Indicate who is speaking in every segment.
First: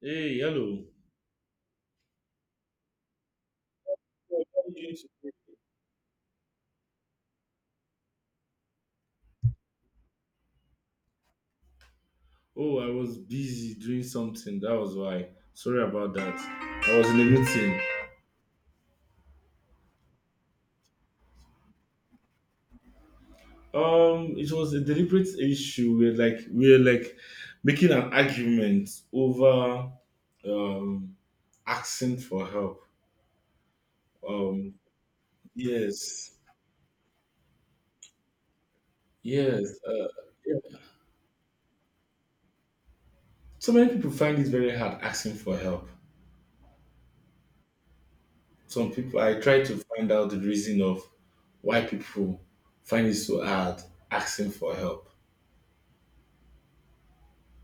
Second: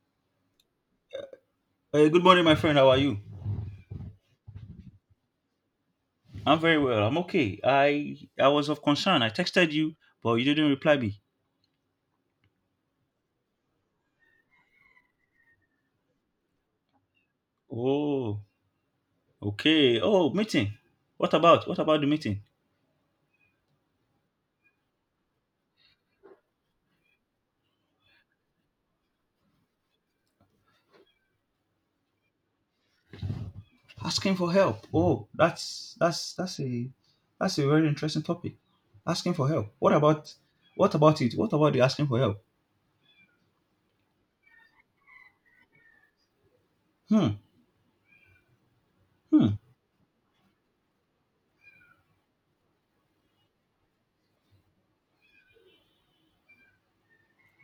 Speaker 1: Hey, hello.
Speaker 2: Good morning, my friend. How are you?
Speaker 1: Well, what are you doing today?
Speaker 2: I'm very well. I'm okay. I was of concern. I texted you, but you didn't reply me.
Speaker 1: Oh, I was busy doing something. That was why. Sorry about that. I was in a meeting.
Speaker 2: Oh, okay. Oh, meeting. What about the meeting?
Speaker 1: It was a deliberate issue. We're like making an argument over um asking for help.
Speaker 2: Asking for
Speaker 1: Um,
Speaker 2: help. Oh, that's
Speaker 1: yes,
Speaker 2: that's that's a that's a very interesting topic. Asking for
Speaker 1: yes.
Speaker 2: help. What about
Speaker 1: Yeah.
Speaker 2: what about it? What about the asking for help?
Speaker 1: So many people find it very hard asking for help.
Speaker 2: Hmm.
Speaker 1: Some people, I
Speaker 2: Hmm.
Speaker 1: try to find out the reason of why people find it so hard asking for help.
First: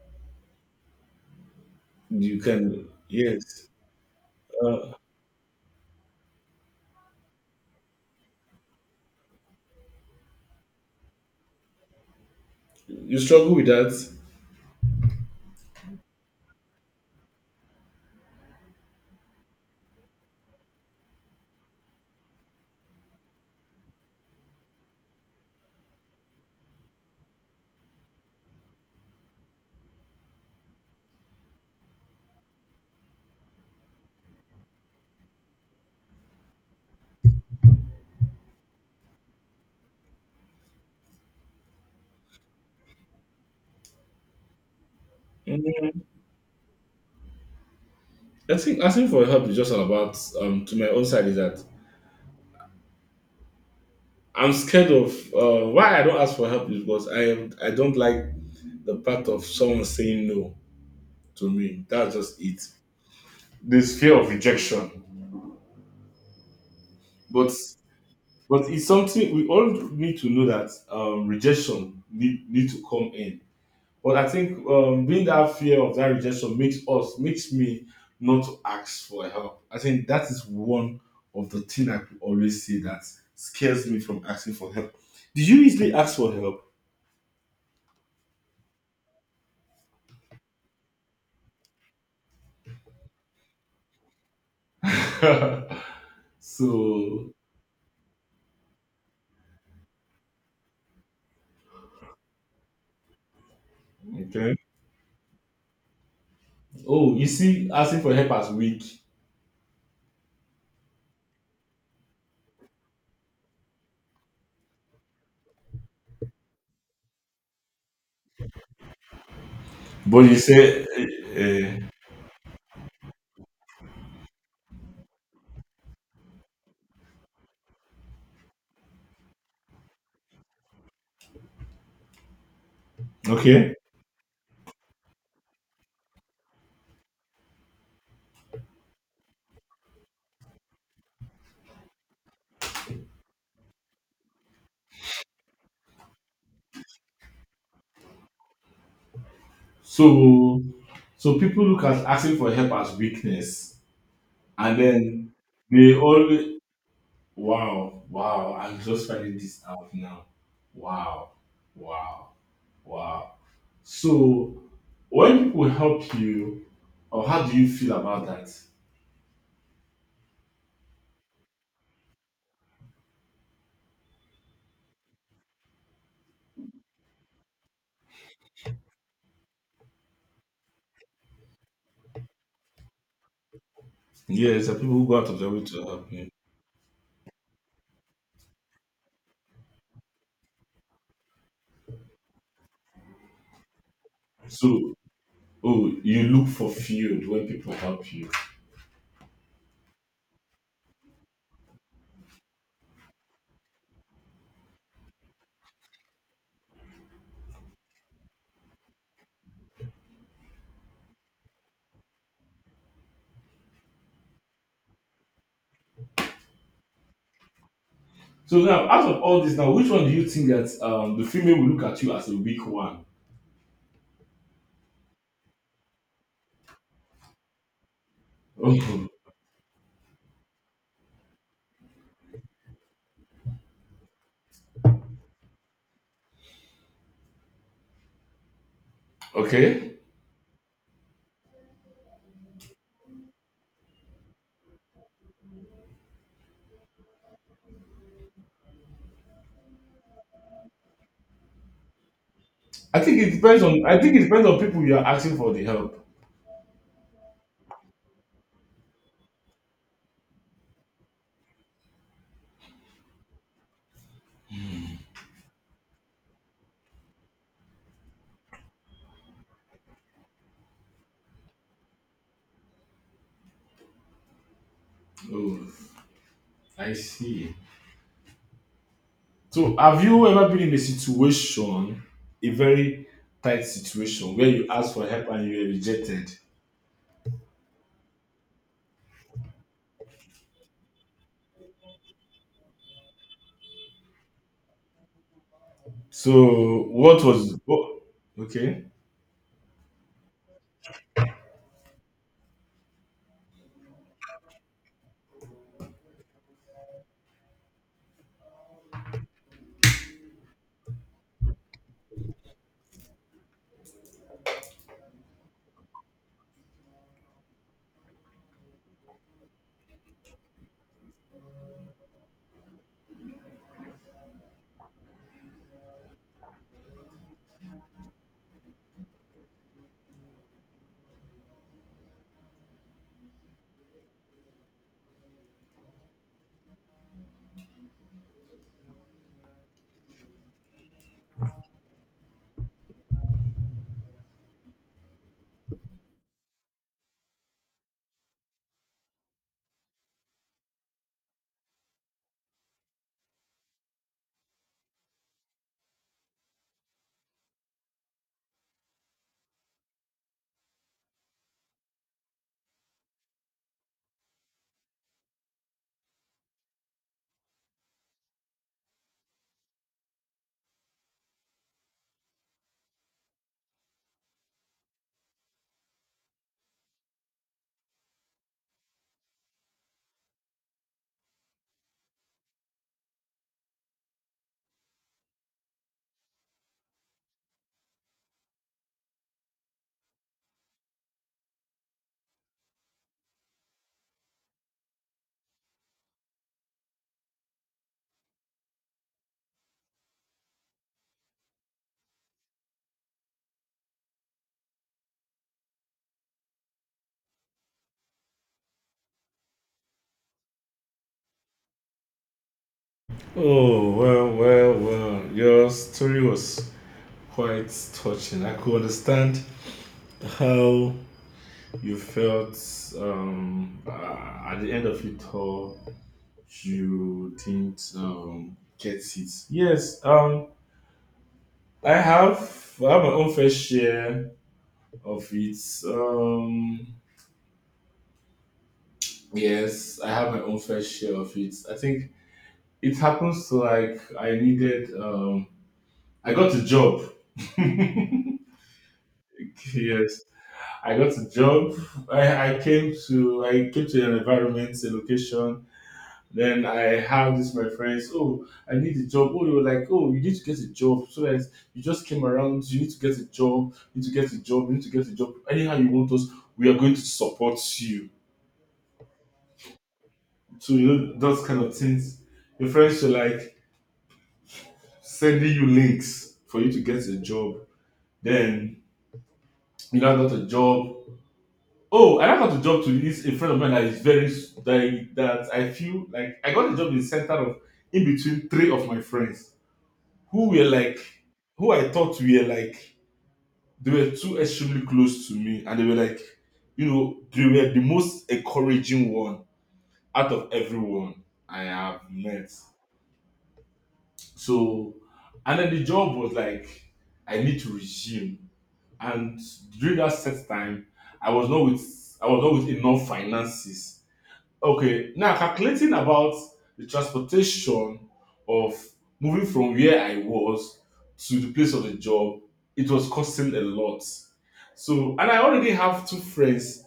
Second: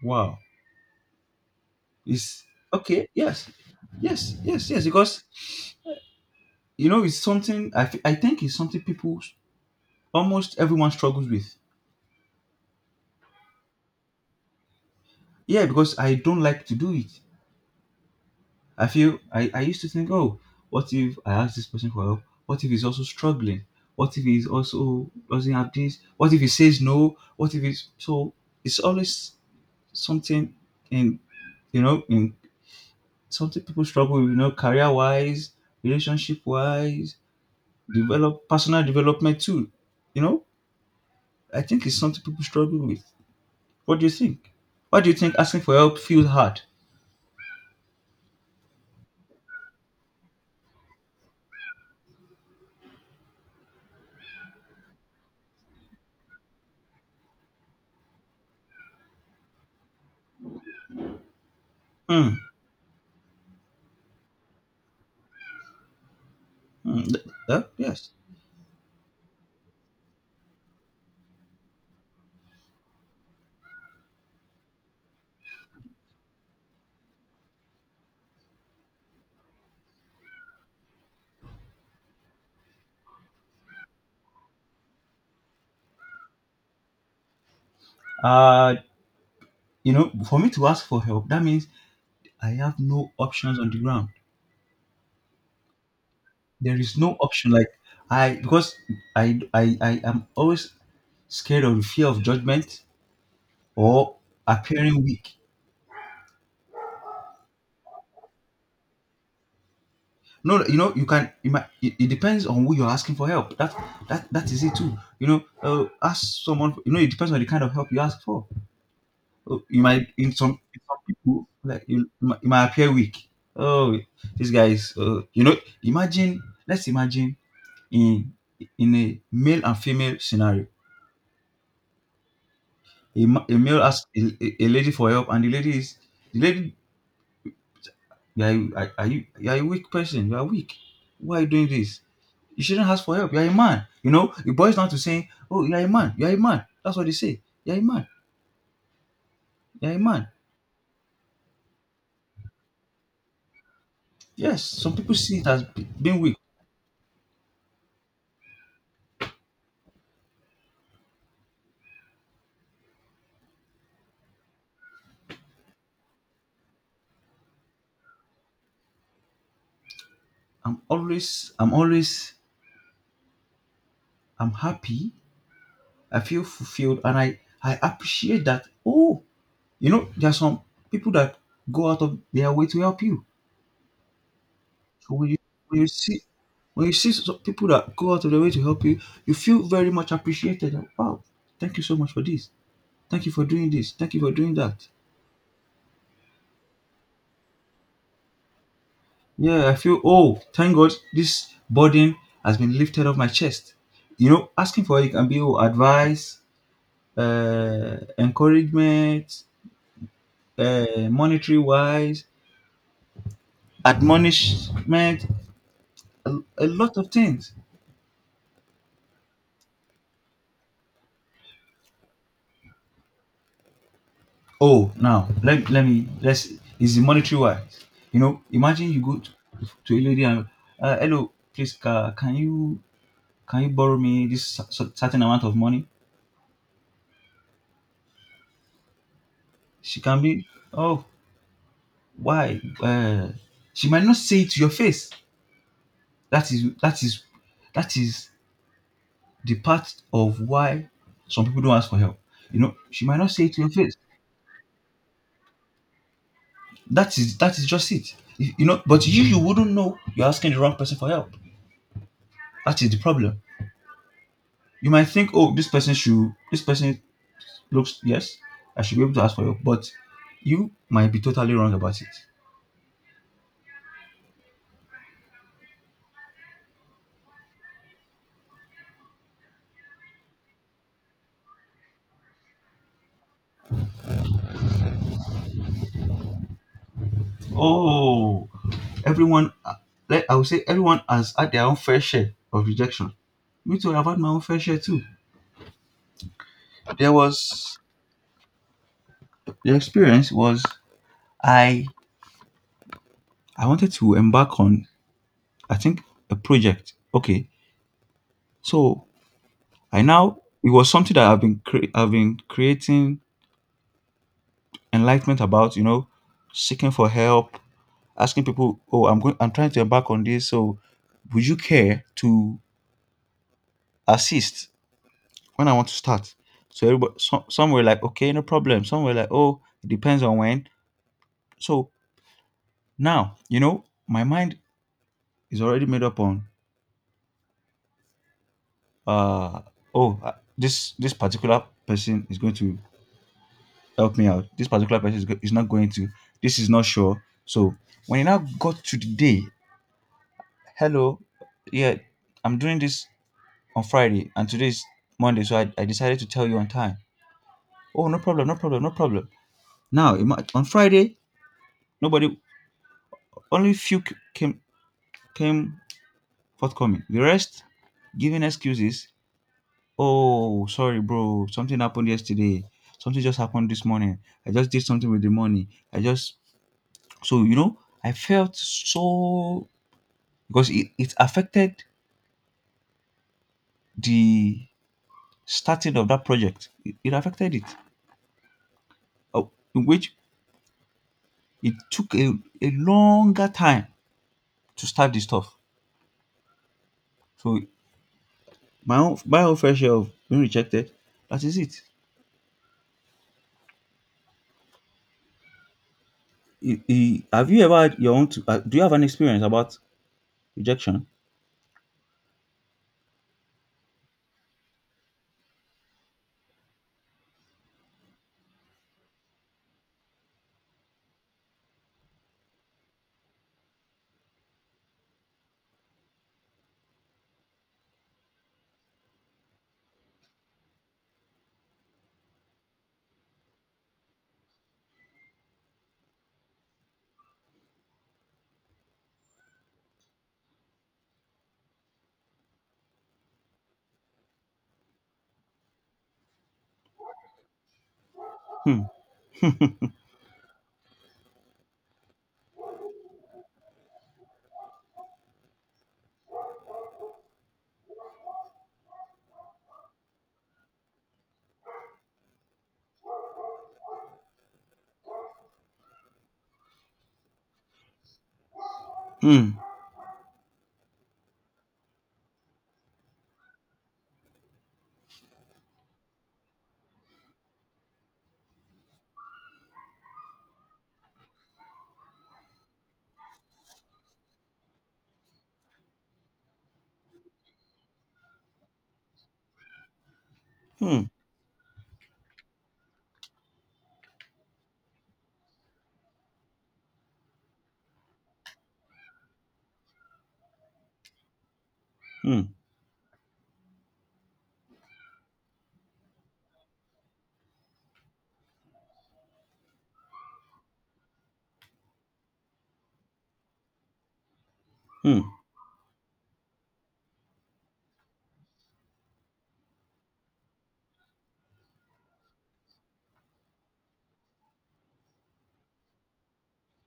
Speaker 2: Wow.
Speaker 1: You
Speaker 2: It's
Speaker 1: can,
Speaker 2: okay. Yes.
Speaker 1: yes.
Speaker 2: Yes. Yes. Yes.
Speaker 1: Uh,
Speaker 2: Because you know it's something I think it's something people almost everyone struggles with.
Speaker 1: you struggle with that.
Speaker 2: Yeah, because I don't like to do it. I feel I used to think, oh, what if I ask this person for help? What if he's also struggling? What if he's also doesn't have this? What if he says no? What if he's so It's always something in in something people struggle with, you know, career wise, relationship wise, develop personal development too. You know? I think it's something people struggle with. What do you think? Why do you think asking for help
Speaker 1: Mm,
Speaker 2: feels hard?
Speaker 1: I think asking for help is just all about, to my own side, is that I'm scared of why I don't ask for help is because I am, I don't like the part of someone saying no to me. That's
Speaker 2: Hmm.
Speaker 1: just it. This fear of rejection.
Speaker 2: Hmm.
Speaker 1: But
Speaker 2: Yes.
Speaker 1: but it's something we all need to know that rejection need to come in. But I think being that fear of that rejection makes me not to ask for help. I think that is one of the thing I could always say that scares me from asking for help. Did you easily ask for help?
Speaker 2: Uh, you know, for me to ask for help, that means I have no options on the ground. There is no
Speaker 1: So.
Speaker 2: option. Like because I am always scared of the fear of judgment or
Speaker 1: Okay.
Speaker 2: appearing weak.
Speaker 1: Oh, you see, asking for help as weak.
Speaker 2: No, you know, you can. It, might- it depends on who you're asking for help. That is it too. You know, ask someone. You know, it depends on the kind of help you ask for. You might
Speaker 1: But
Speaker 2: in
Speaker 1: you
Speaker 2: some in
Speaker 1: say
Speaker 2: some people
Speaker 1: uh,
Speaker 2: like you, you might appear weak. Oh, this guy is. You know, imagine. Let's imagine in in a male and female scenario. A
Speaker 1: okay.
Speaker 2: male asks a lady for help, and the lady. You are you are a weak person? You are weak. Why are you doing this? You shouldn't ask for help. You are a man. You know it boils down to saying, "Oh, you are a man. You are a man." That's what they say. You are a man. You are a man.
Speaker 1: So so people look at asking for help as weakness,
Speaker 2: Yes,
Speaker 1: and
Speaker 2: some people
Speaker 1: then
Speaker 2: see it as
Speaker 1: they
Speaker 2: being weak.
Speaker 1: always... Wow, wow. I'm just finding this out now. Wow, wow, wow. So, when people help you, or how do you feel about that?
Speaker 2: I'm always, I'm always, I'm happy. I feel fulfilled, and I appreciate that. Oh, you know, there are some people that go out of their way to help you.
Speaker 1: Yes, there are people who
Speaker 2: So
Speaker 1: go out of their way
Speaker 2: when
Speaker 1: to
Speaker 2: you
Speaker 1: help
Speaker 2: see
Speaker 1: you.
Speaker 2: when you see some people that go out of their way to help you, you feel very much appreciated. Like, wow, thank you so much for this. Thank you for doing this. Thank you for doing that.
Speaker 1: So, oh, you look fulfilled when people help you.
Speaker 2: Yeah, I feel oh, thank God this burden has been lifted off my chest. You know, asking for it can be oh, advice, encouragement, monetary wise, admonishment, a lot of things.
Speaker 1: So now, out of all this, now which one do you think that the female will look at you as a weak one?
Speaker 2: Oh, now let's is the monetary wise. You know, imagine you go to a lady and hello, please ca can you borrow me this certain amount of money?
Speaker 1: Oh, okay.
Speaker 2: She can be oh why? She might not say it to your face. That is that is that is the part of why some people don't ask for help. You know,
Speaker 1: I
Speaker 2: she might
Speaker 1: think it
Speaker 2: not say it to
Speaker 1: depends
Speaker 2: your
Speaker 1: on.
Speaker 2: face.
Speaker 1: I think it depends on people you are asking for the help.
Speaker 2: That is just it. You know, but you wouldn't know you're asking the wrong person for help. That is the problem. You might think, oh, this person should, this person looks, yes, I should be able to ask for help, but you might be totally wrong about it.
Speaker 1: Oh, I see. So, have you ever been in a situation, a very tight situation, where you asked for help and you were rejected?
Speaker 2: Oh, everyone, like I would say, everyone has had their own fair share of rejection. Me too, I've had my own fair share too.
Speaker 1: So,
Speaker 2: There
Speaker 1: what was
Speaker 2: was
Speaker 1: what? Okay.
Speaker 2: the experience was I I wanted to embark on I think a project. Okay, so I now it was something that I've been creating enlightenment about. You know, seeking for help, asking people, "Oh, I'm going. I'm trying to embark on this. So, would you care to assist when I want to start?" Some were like, "Okay, no problem." Some were like, "Oh, it depends on when." So now, you know, my mind is already made up on, uh, oh, this particular person is going to help me out. This particular person is not going to. This is not sure. So when it now got to the day, hello, yeah, I'm doing this on Friday, and today's Monday, so I decided to tell you on time. Oh, no problem, no problem, no problem. On Friday, nobody, only few came forthcoming. The rest giving excuses. Oh, sorry, bro, something happened yesterday. Something just happened this morning. I just did something with the money. I just So you know, I felt so because it affected the starting of that project. It affected it, oh, in which it took a longer time to start the stuff. So my own fair share of being rejected. That is it. Have you ever had your own? Do you have an experience about rejection?
Speaker 1: Oh, well, well, well. Your story was quite touching. I could understand how you felt at the end of it all. You didn't get it. Yes. I have. I have my own fair share of it. Um, yes, I have my own fair share of it. I think it happens to like I needed. I got a job.
Speaker 2: Hmm.
Speaker 1: Yes, I got a job. I came to an environment, a location. Then I had this my friends. Oh, I need a job. Oh, they were like, oh, you need to get a job. So that you just came around. You need to get a job. You need to get a job. You need to get a job. Anyhow you want us, we are going to support you.
Speaker 2: Hmm.
Speaker 1: So you know those kind of things. Your friends are like sending you links for you to get a job. Then you now got a job. Oh, I now got a job to this a friend of mine that is very that I feel like I got a job in the center of in between three of my friends who were like
Speaker 2: Hmm.
Speaker 1: who I thought were like they were too extremely close to me and they were like they were the most encouraging one out of everyone I have
Speaker 2: Hmm.
Speaker 1: met. So, and then the job was like, I need to resume. And during that set time, I was not with I was not with enough finances. Okay,
Speaker 2: Hmm.
Speaker 1: now calculating about the transportation of moving from where I was to the place of the job, it was costing a lot. So, and I already have two friends,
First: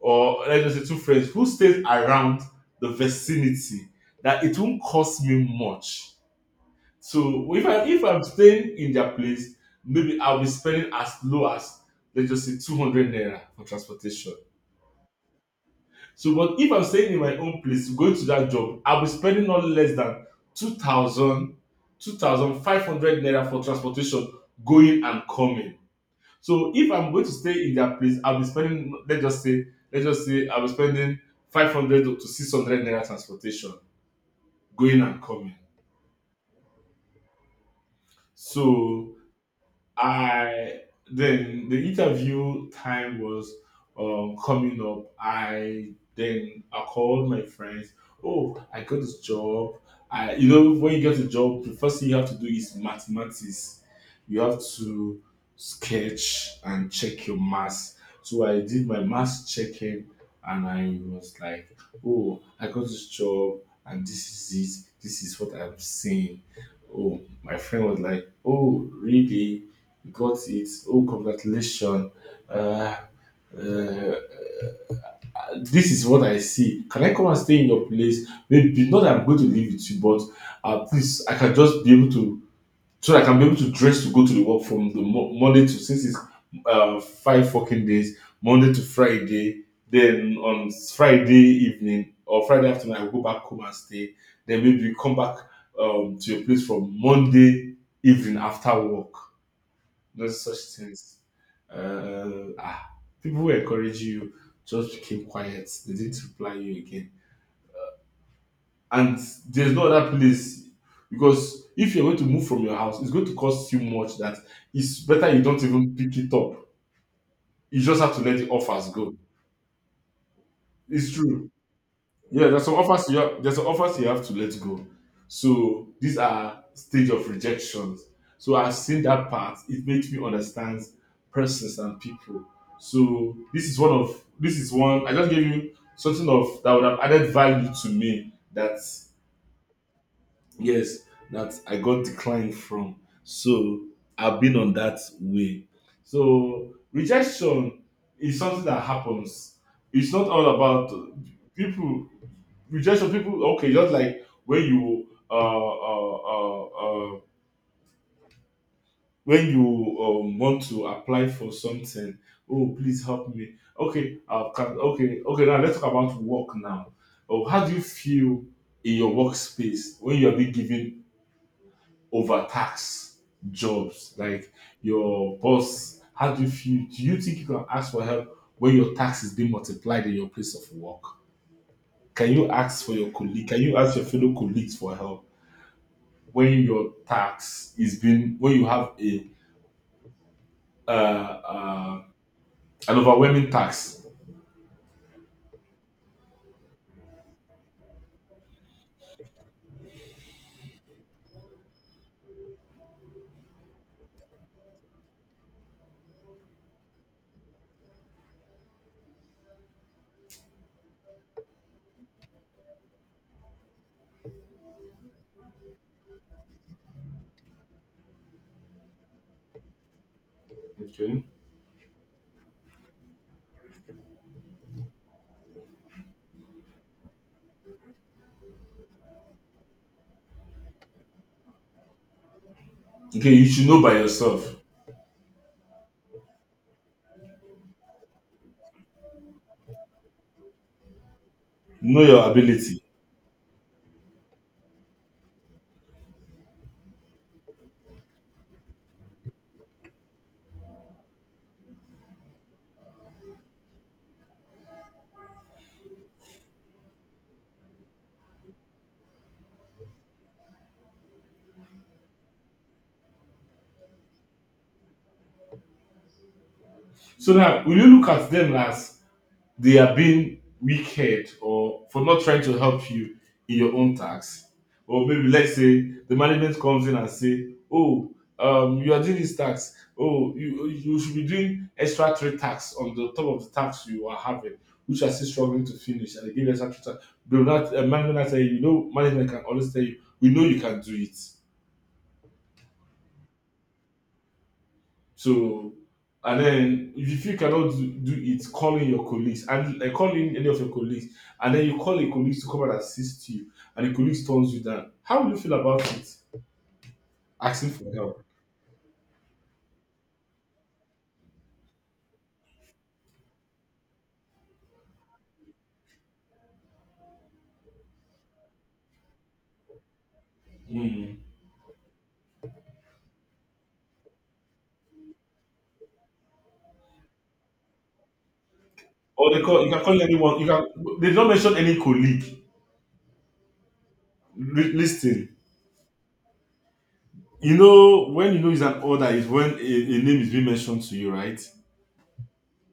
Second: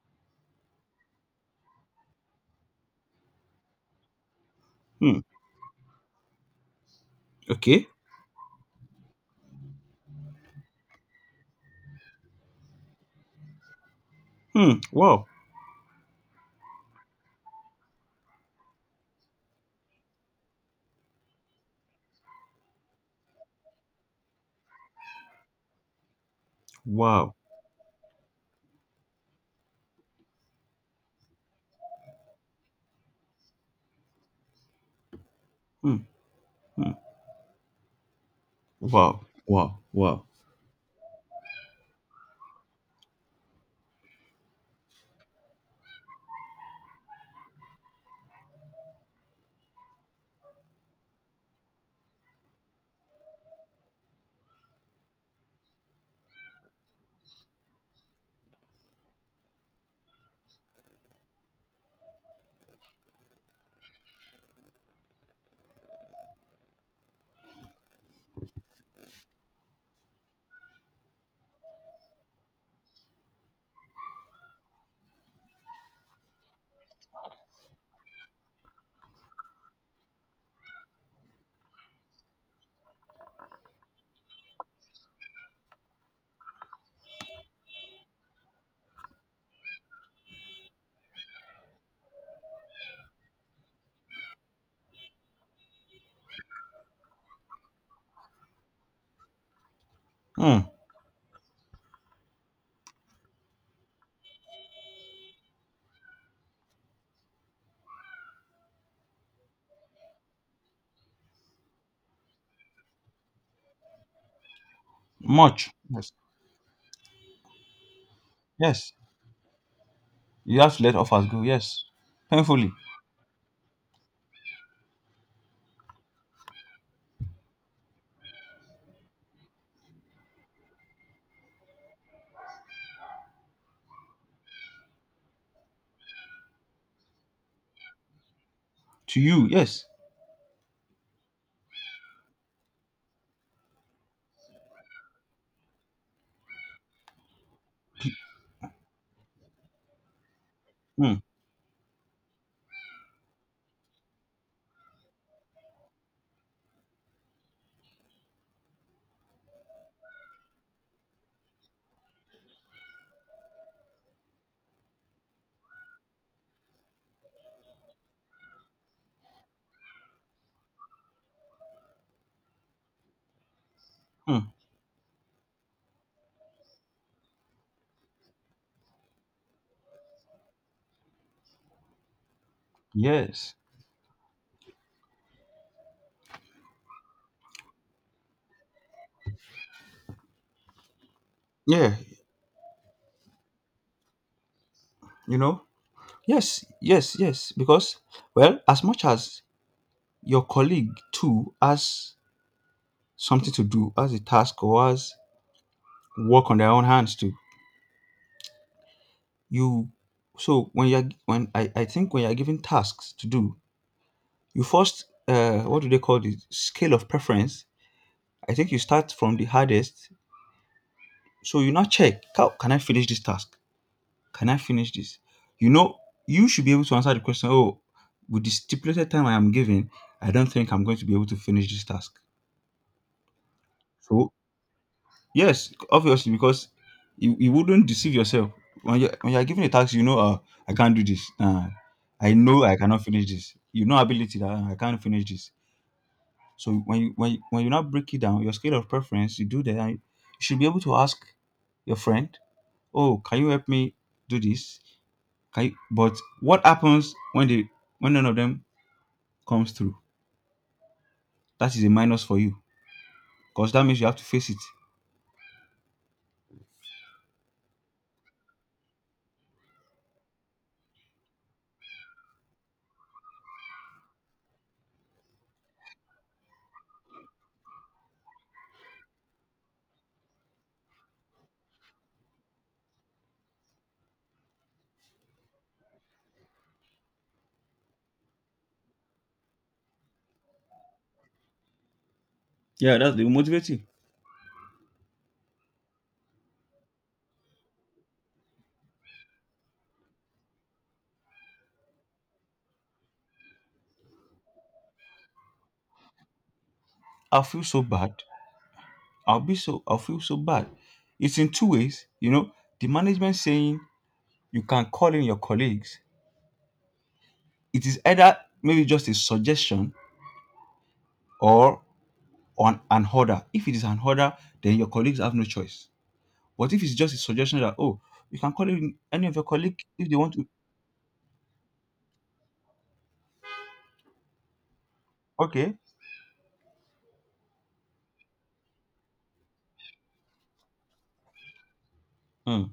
Speaker 1: or let's just say two friends who stayed around the vicinity that it won't
Speaker 2: Hmm.
Speaker 1: cost me much. So
Speaker 2: Okay.
Speaker 1: if I'm staying in their place, maybe I'll be spending as low as let's just say 200 naira for transportation.
Speaker 2: Hmm. Wow.
Speaker 1: So but if I'm staying in my own place, going to that job, I'll be spending not less than 2000 2500 naira for transportation going and coming. So if I'm going to
Speaker 2: Wow.
Speaker 1: stay in their place, I'll be spending let's just say I'll be spending 500 to 600 naira transportation going and coming.
Speaker 2: Hmm. Hmm.
Speaker 1: So
Speaker 2: Wow. Wow. Wow.
Speaker 1: I then the interview time was coming up. I then I called my friends. Oh, I got this job. I You know when you get a job, the first thing you have to do is mathematics. You have to sketch and check your maths. So I did my maths checking, and I was like, oh, I got this job, and this is it. This is what I'm seeing. Oh, my friend was like, oh, really? Got it. Oh, congratulations. Uh, uh, this is what I see. Can I come and stay in your place? Maybe not that I'm going to live with you, but please, I can just be able to, so that I can be able to dress to go to the work from the Monday to since it's 5 fucking days, Monday to Friday. Then on Friday evening or Friday afternoon, I will go back home and stay. Then maybe come back to your place from Monday evening after work. No such
Speaker 2: Hmm.
Speaker 1: things. Uh, ah, people who encourage you just became quiet. They didn't reply you again. And there's no other place because if you're going to move from your house, it's going to cost you much. That it's better you don't
Speaker 2: Much.
Speaker 1: even
Speaker 2: Yes.
Speaker 1: pick it up. You just have to let the offers
Speaker 2: Yes.
Speaker 1: go.
Speaker 2: You have to let
Speaker 1: It's
Speaker 2: offers go.
Speaker 1: true.
Speaker 2: Yes.
Speaker 1: Yeah,
Speaker 2: Painfully.
Speaker 1: there's some offers you have to let go. So these are stage of rejections. So I've seen that part. It makes me understand persons and people. So this is one I just gave you something of that would have added value to me that
Speaker 2: To you. Yes.
Speaker 1: yes that I got declined from. So I've been on that way. So rejection is something that happens. It's not all about
Speaker 2: Hmm.
Speaker 1: people rejection people okay just like when you want to apply for something, oh please help me. Okay, okay, now let's talk about work now. Oh, how do you feel in your workspace when you are being given overtaxed jobs?
Speaker 2: Hmm.
Speaker 1: Like your boss, how do you feel? Do you think you can ask for help when your tax is being multiplied in your place of work? Can you ask for your colleague?
Speaker 2: Yes.
Speaker 1: Can you ask your fellow colleagues for help when your tax is being when you have a uh,
Speaker 2: Yeah.
Speaker 1: uh, an overwhelming tax.
Speaker 2: You know. Yes, yes, yes. Because, well, as much as your colleague too has something to do, has a task or has work on their own hands too, you so when you're when I think when you're given tasks to do, you first what do they call the scale of preference? I think you start from the hardest.
Speaker 1: Okay.
Speaker 2: So you now check how can I finish this task? Can I finish this? You know, you should be able to answer the question, oh, with the stipulated time I am given, I don't think I'm going to be able to finish this task.
Speaker 1: Okay, you should know by
Speaker 2: So
Speaker 1: yourself.
Speaker 2: yes, obviously because you wouldn't deceive yourself when you're given a task. You know, I can't do this.
Speaker 1: Know your
Speaker 2: I know I
Speaker 1: ability.
Speaker 2: cannot finish this. You know, ability that I can't finish this. So when you now break it down, your scale of preference, you do that. And you should be able to ask your friend, "Oh, can you help me do this?" Can you? But what happens when they when none of them comes through? That is a minus for you because that means you have to face it.
Speaker 1: So now will you look at them as they are being wicked or for not trying to help you in your own tax? Or maybe let's say the management comes in and say, oh, you are doing this tax, oh, you should be doing extra three tax on the top of the tax you are having which are still struggling to finish and they give you extra three tax. They not management will tell you, you know, management can always tell you, we know you can do it.
Speaker 2: Yeah, that's the motivate you.
Speaker 1: So, and then if you cannot do it, calling your colleagues and like call any of your colleagues, and then you call a colleague to come and assist you, and the colleague turns you down. How would you feel about it?
Speaker 2: I feel
Speaker 1: Asking
Speaker 2: so
Speaker 1: for
Speaker 2: bad
Speaker 1: help.
Speaker 2: I'll feel so bad. It's in two ways, you know, the management saying you can call in your colleagues. It is either maybe just a suggestion
Speaker 1: Mm.
Speaker 2: or on an order. If it is an order, then your colleagues have no choice. But if it's just a suggestion that oh, you can call in any
Speaker 1: Or
Speaker 2: of
Speaker 1: they
Speaker 2: your
Speaker 1: call you can
Speaker 2: colleagues
Speaker 1: call
Speaker 2: if they want
Speaker 1: anyone. You
Speaker 2: to.
Speaker 1: can They don't mention any colleague. Listen,
Speaker 2: Okay,
Speaker 1: you know when you know it's an order is when a name is being mentioned to you, right?
Speaker 2: hmm.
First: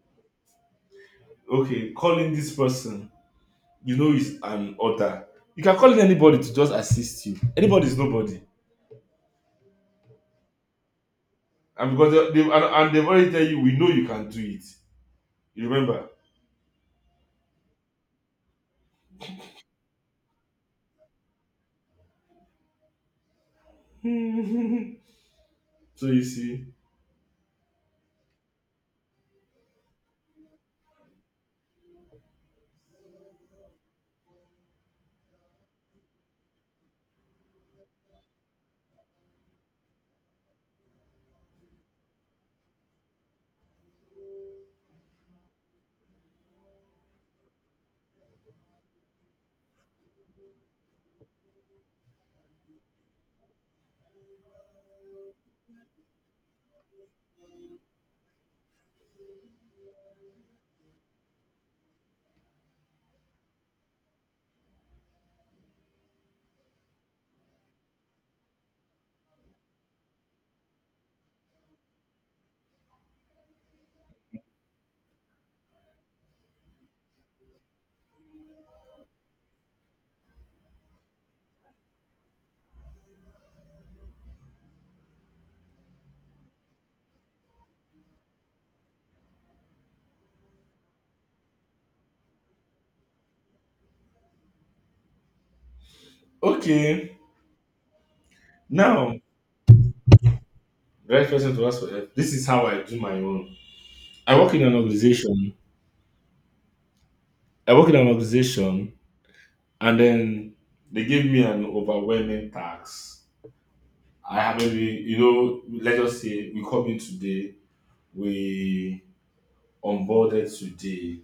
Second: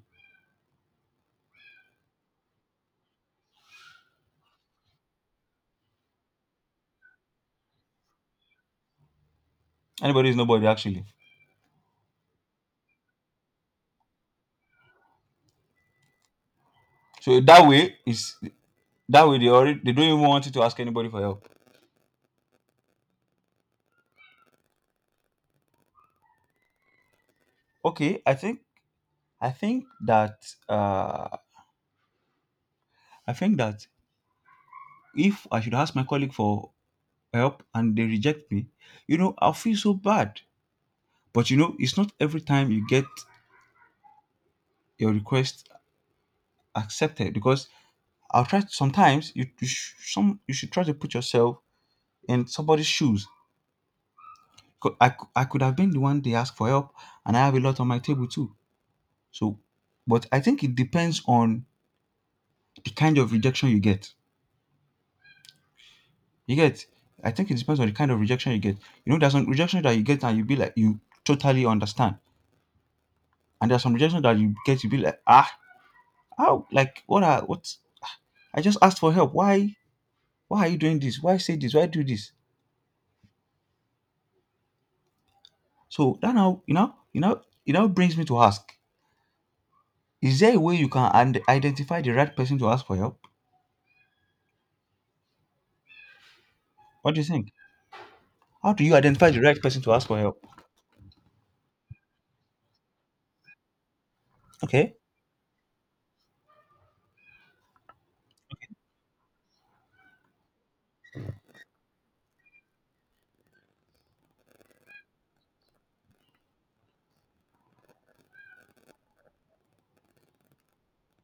Speaker 1: Okay, calling this person, you know it's an order. You can call in anybody to just assist you. Anybody is nobody.
Speaker 2: Anybody is nobody actually.
Speaker 1: And because and they've already tell you, we know you can do it. You remember?
Speaker 2: So that way they don't even want you to ask anybody for help.
Speaker 1: So you see,
Speaker 2: Okay, I think that uh I think that if I should ask my colleague for help and they reject me, you know, I'll feel so bad. But you know, it's not every time you get your request accepted because I'll try. Sometimes you, you sh- some you should try to put yourself in somebody's shoes. 'Cause I could have been the one they asked for help, and I have a lot on my table too. So, but I think it depends on the kind of rejection you get. You get. I think it depends on the kind of rejection you get. You know, there's some rejection that you get and you be like you totally understand, and there's some rejection that you get to be like, ah, how, like, what, I just asked for help. Why? Why are you doing this? Why say this? Why do this? So that now, you know, it now brings me to ask, is there a way you can and identify the right person to ask for help? What
Speaker 1: okay,
Speaker 2: do you think? How do you
Speaker 1: now
Speaker 2: identify the right person to ask for help?
Speaker 1: the right person to ask for help. This is how I do my own. I work in an
Speaker 2: Okay,
Speaker 1: organization. I work in an organization, and then they gave me an overwhelming task. I have maybe, you know, let us say we come in today, we onboarded today,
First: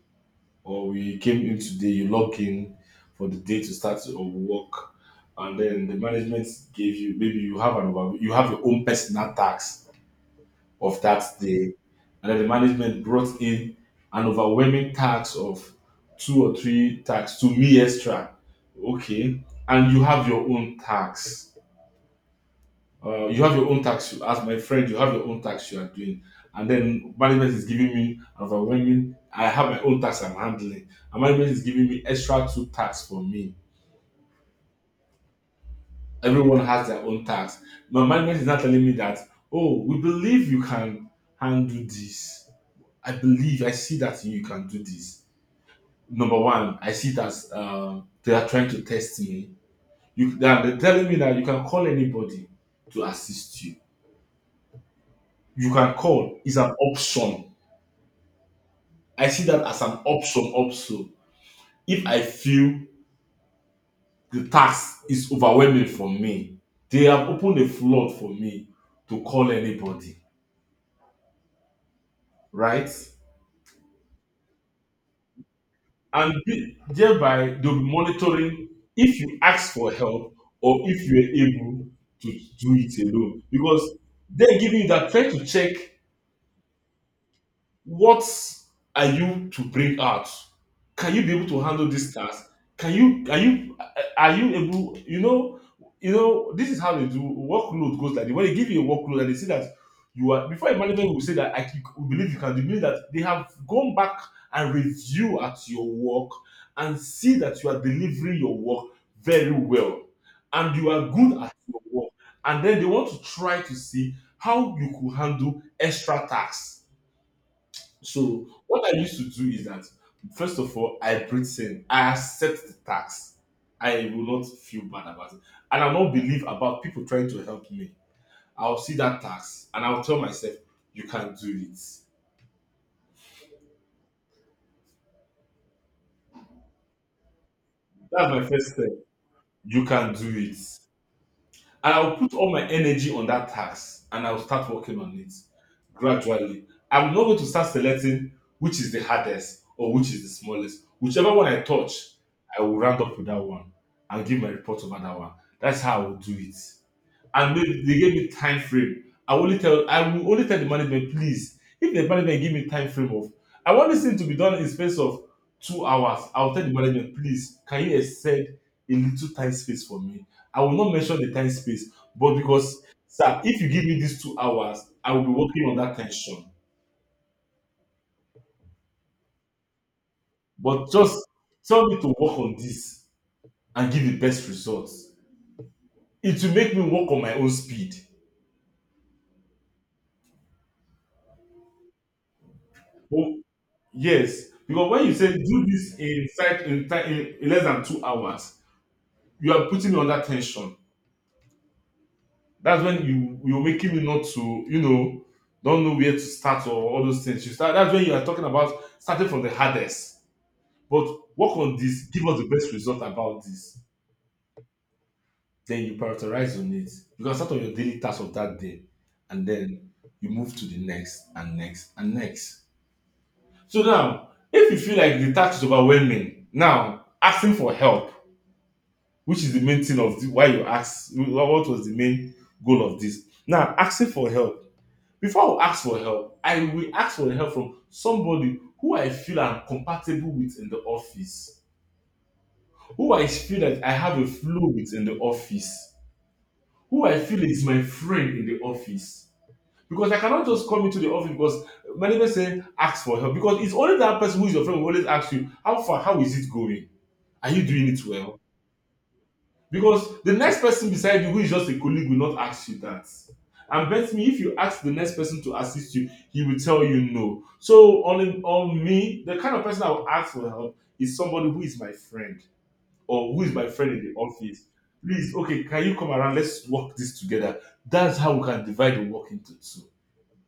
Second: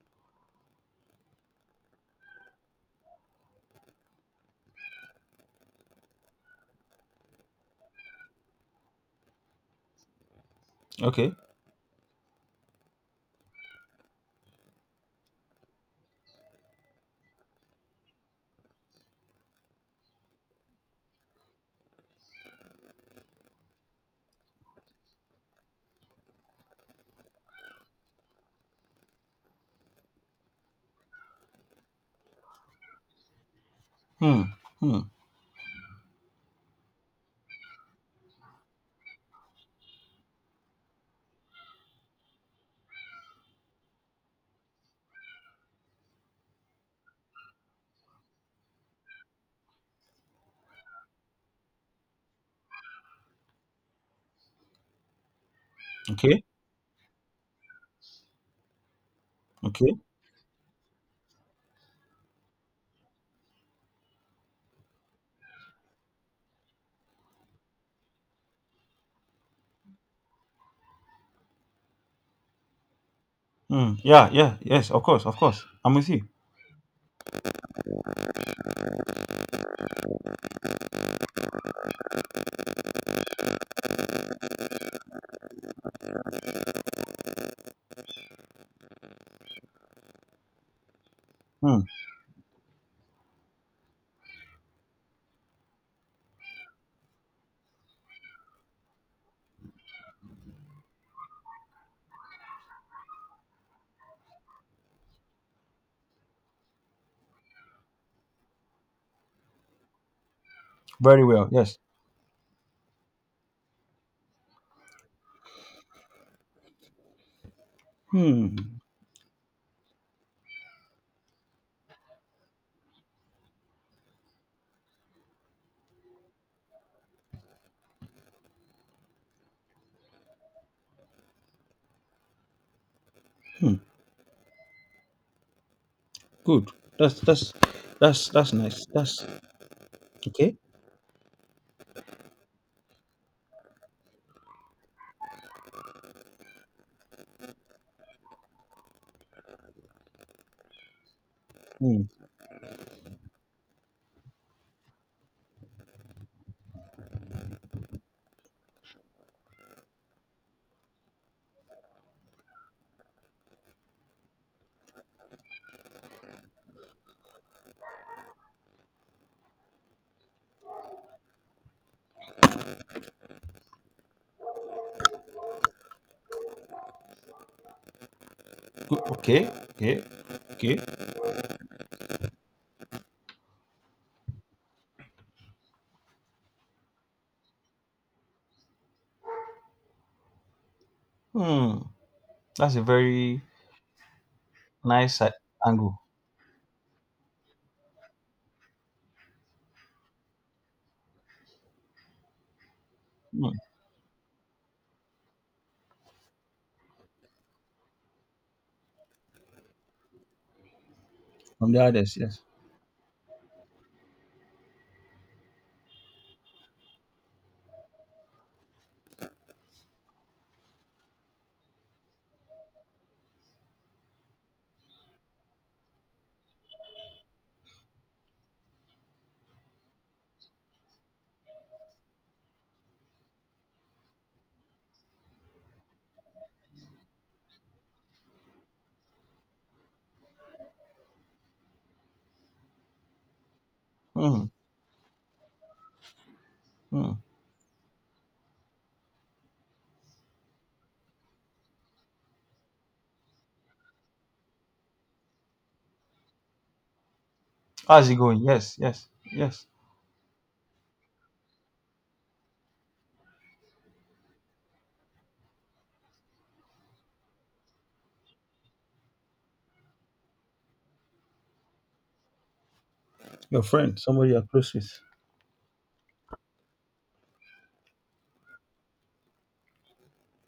Speaker 1: or we came in today, you log in for the day to start your work, and then the management gave you maybe you have an over you have your own personal tax of that
Speaker 2: okay.
Speaker 1: day, and then the management brought in an overwhelming tax of two or three tax to me extra, okay, and you have your own tax you have your own tax, as my friend you have your own tax you are doing, and then management is giving me overwhelming. I have my own tax I'm handling, and management is giving me extra two tax for me.
Speaker 2: Hmm. Hmm.
Speaker 1: Everyone has their own tax. My management is not telling me that, oh, we believe you can handle this. I believe, I see that you can do this. Number one, I see that they are trying to test me. They're telling me that you can call anybody to assist you. You can call,
Speaker 2: Okay,
Speaker 1: it's an option. I see that as
Speaker 2: okay.
Speaker 1: an option also. If I feel the task is overwhelming for me, they have opened a flood for me to call anybody, right?
Speaker 2: Hmm. Yeah, yeah. Yes, of course, of course, I'm with you.
Speaker 1: And thereby, they'll be monitoring if you ask for help or if you're able to do it alone. Because they're giving you that try to check what are you to bring out? Can you be able to
Speaker 2: Hmm.
Speaker 1: handle this task? Can you are you are you able? You know, you know. This is how they do workload goes like this. When they give you a workload and they see that you are, before a management will say that I can, we believe you can. They mean that they have gone back and review at your work and see that you are delivering your work very well and you are
Speaker 2: Very
Speaker 1: good
Speaker 2: well,
Speaker 1: at
Speaker 2: yes.
Speaker 1: your work, and then they want to try to see how you could handle extra tasks. So
Speaker 2: Hmm.
Speaker 1: what I used to do is that first of all, I breathe in, I accept the tax. I will not feel bad about it. And I'll not believe about people trying to help me. I'll see that tax and I'll tell myself, you can do it.
Speaker 2: Hmm. Good. that's that's that's
Speaker 1: That's my
Speaker 2: that's
Speaker 1: first
Speaker 2: nice.
Speaker 1: step.
Speaker 2: That's
Speaker 1: You can do it.
Speaker 2: Okay.
Speaker 1: And I'll put all my energy on that task and I'll start working on it gradually. I'm not going to start selecting which is the hardest or which is the smallest. Whichever one I
Speaker 2: Hmm.
Speaker 1: touch, I will round up with that one and give my report over that one. That's how I will do it. And they gave me time frame. I will only tell the management, please, if the management give me time frame of, I want this thing to be done in space of 2 hours, I will tell the management, please can you extend a little time space for me. I will not mention the time space, but because sir, if you give me these 2 hours, I will be working on that tension,
Speaker 2: Okay, okay, okay.
Speaker 1: but just tell me to work on this and give the best results, it will make me work on my own speed.
Speaker 2: Hmm. That's a
Speaker 1: But
Speaker 2: very
Speaker 1: yes, because when you
Speaker 2: nice
Speaker 1: say do this
Speaker 2: angle.
Speaker 1: in in less than 2 hours, you are putting me under tension. That's when you
Speaker 2: Hmm.
Speaker 1: you're making me not to, you know, don't know where to start or all those things. You start. That's when you are talking about starting from the hardest. But work
Speaker 2: From
Speaker 1: on
Speaker 2: the
Speaker 1: this.
Speaker 2: others,
Speaker 1: Give us
Speaker 2: yes.
Speaker 1: the best result about this. Then you prioritize on it. You can start on your daily task of that day, and then you move to the next and next and next. So now, if you feel like the task is overwhelming, now asking for help, which is the main thing of the, why you ask, what was the main goal of this now asking for help? Before I ask for help, I will ask for help from somebody who I feel I'm compatible with in the office, who I feel that I have a
Speaker 2: Hmm.
Speaker 1: flow with in the office, who
Speaker 2: Hmm.
Speaker 1: I feel is my friend in the office. Because I cannot just come into the office because many people say ask for help, because it's only that person who is your friend who always asks you how far, how is it going, are you doing it
Speaker 2: How's it
Speaker 1: well.
Speaker 2: going? Yes, yes, yes.
Speaker 1: Because the next person beside you who is just a colleague will not ask you that. And bet me if you ask the next person to assist you, he will tell you no. So on me, the kind of person I will ask for help is somebody who is my friend or who is
Speaker 2: Your
Speaker 1: my friend
Speaker 2: friend,
Speaker 1: in the
Speaker 2: somebody you're
Speaker 1: office.
Speaker 2: close with.
Speaker 1: Please, okay, can you come around? Let's work this together. That's how we can divide the work into two.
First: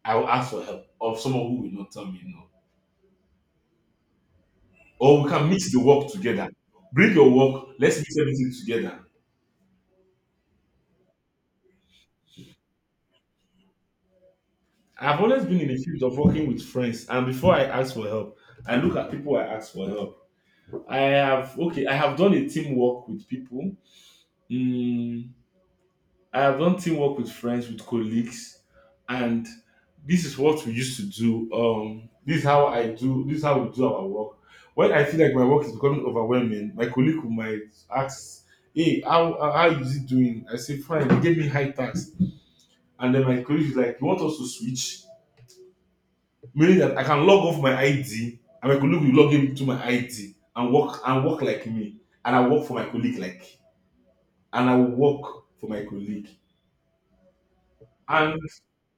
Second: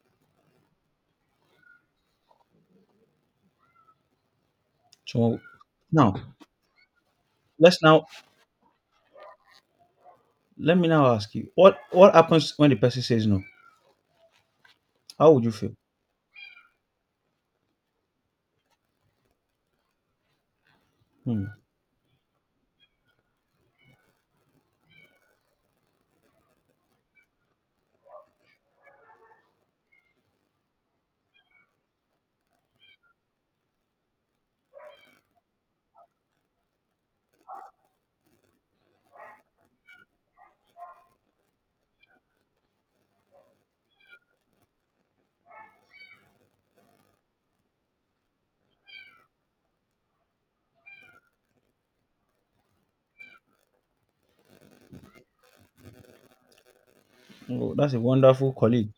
Speaker 1: I will ask for help of someone who will not tell me no. Or we
Speaker 2: So
Speaker 1: can mix the work
Speaker 2: now,
Speaker 1: together. Bring your work,
Speaker 2: let's
Speaker 1: let's
Speaker 2: now
Speaker 1: mix everything together.
Speaker 2: let me now ask you what happens when the person says no?
Speaker 1: I've
Speaker 2: How
Speaker 1: always
Speaker 2: would you
Speaker 1: been in
Speaker 2: feel?
Speaker 1: the field of working with friends, and before I ask for help, I look at people I ask for help. I
Speaker 2: Hmm.
Speaker 1: have, okay, I have done a teamwork with people. Mm, I have done teamwork with friends, with colleagues, and this is what we used to do. This is how I do. This is how we do our work. When I feel like my work is becoming overwhelming, my colleague will might ask, "Hey, how is it doing?" I say, "Fine." He gave me high tax, and then my colleague is like, "You want us to switch?" Meaning that I can log off my ID and my colleague will log in to my ID and work like me, and I work for my colleague like, and I will work for my colleague.
Speaker 2: Oh, that's a
Speaker 1: And
Speaker 2: wonderful colleague.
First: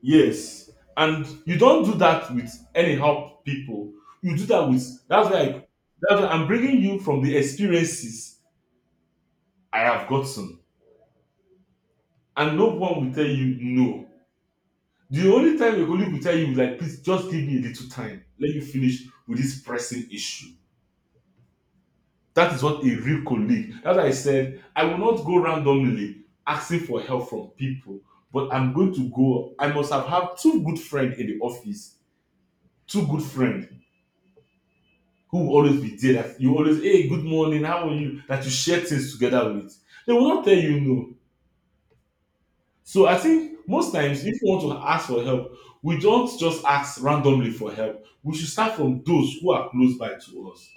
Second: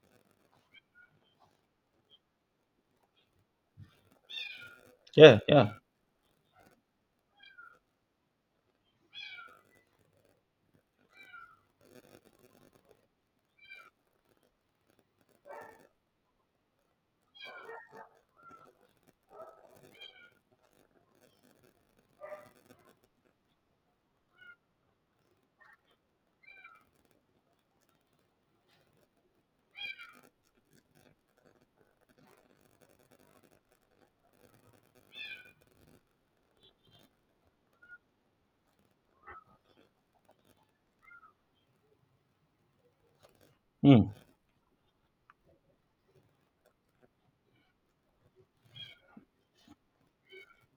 Speaker 1: yes, and you don't do that with anyhow people. You do that with, that's
Speaker 2: Yeah,
Speaker 1: like,
Speaker 2: yeah.
Speaker 1: that's why I'm bringing you from the experiences I have gotten, and no one will tell you no. The only time your colleague will tell you is like, please just give me a little time. Let me finish with this pressing issue. That is what a real colleague. That's why I said I will not go randomly asking for help from people, but I'm going to go. I must have had two good friends in the office, two good friends who will always be there. That you always, hey, good morning, how are you? That you share things together with. They will not tell you no. So I think most
Speaker 2: Hmm.
Speaker 1: times, if you want to ask for help, we don't just ask randomly for help. We should start from those who are close by to us.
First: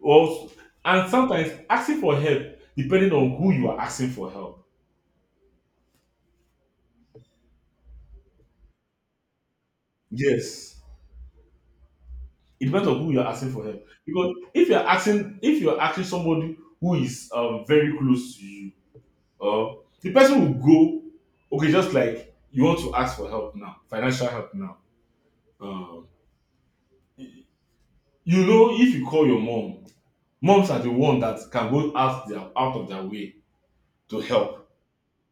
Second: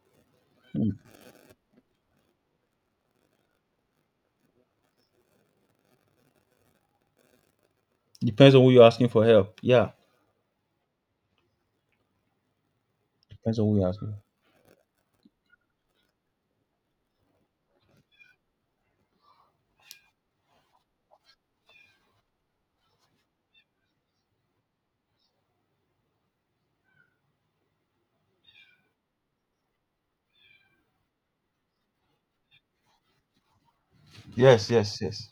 Speaker 1: Or,
Speaker 2: Hmm.
Speaker 1: and sometimes asking for help, depending on who you are asking for help.
Speaker 2: Depends on who you're asking for help. Yeah,
Speaker 1: Yes. It depends on who you're asking
Speaker 2: depends
Speaker 1: for
Speaker 2: on who
Speaker 1: help.
Speaker 2: you're asking.
Speaker 1: Because if you're asking, if you're asking somebody who is very close to you, or the person will go, okay, just like you want to ask for help now, financial help now. Um, you know, if you call your mom, moms are the one that can go out their out of their way to help.
Speaker 2: Yes, yes, yes.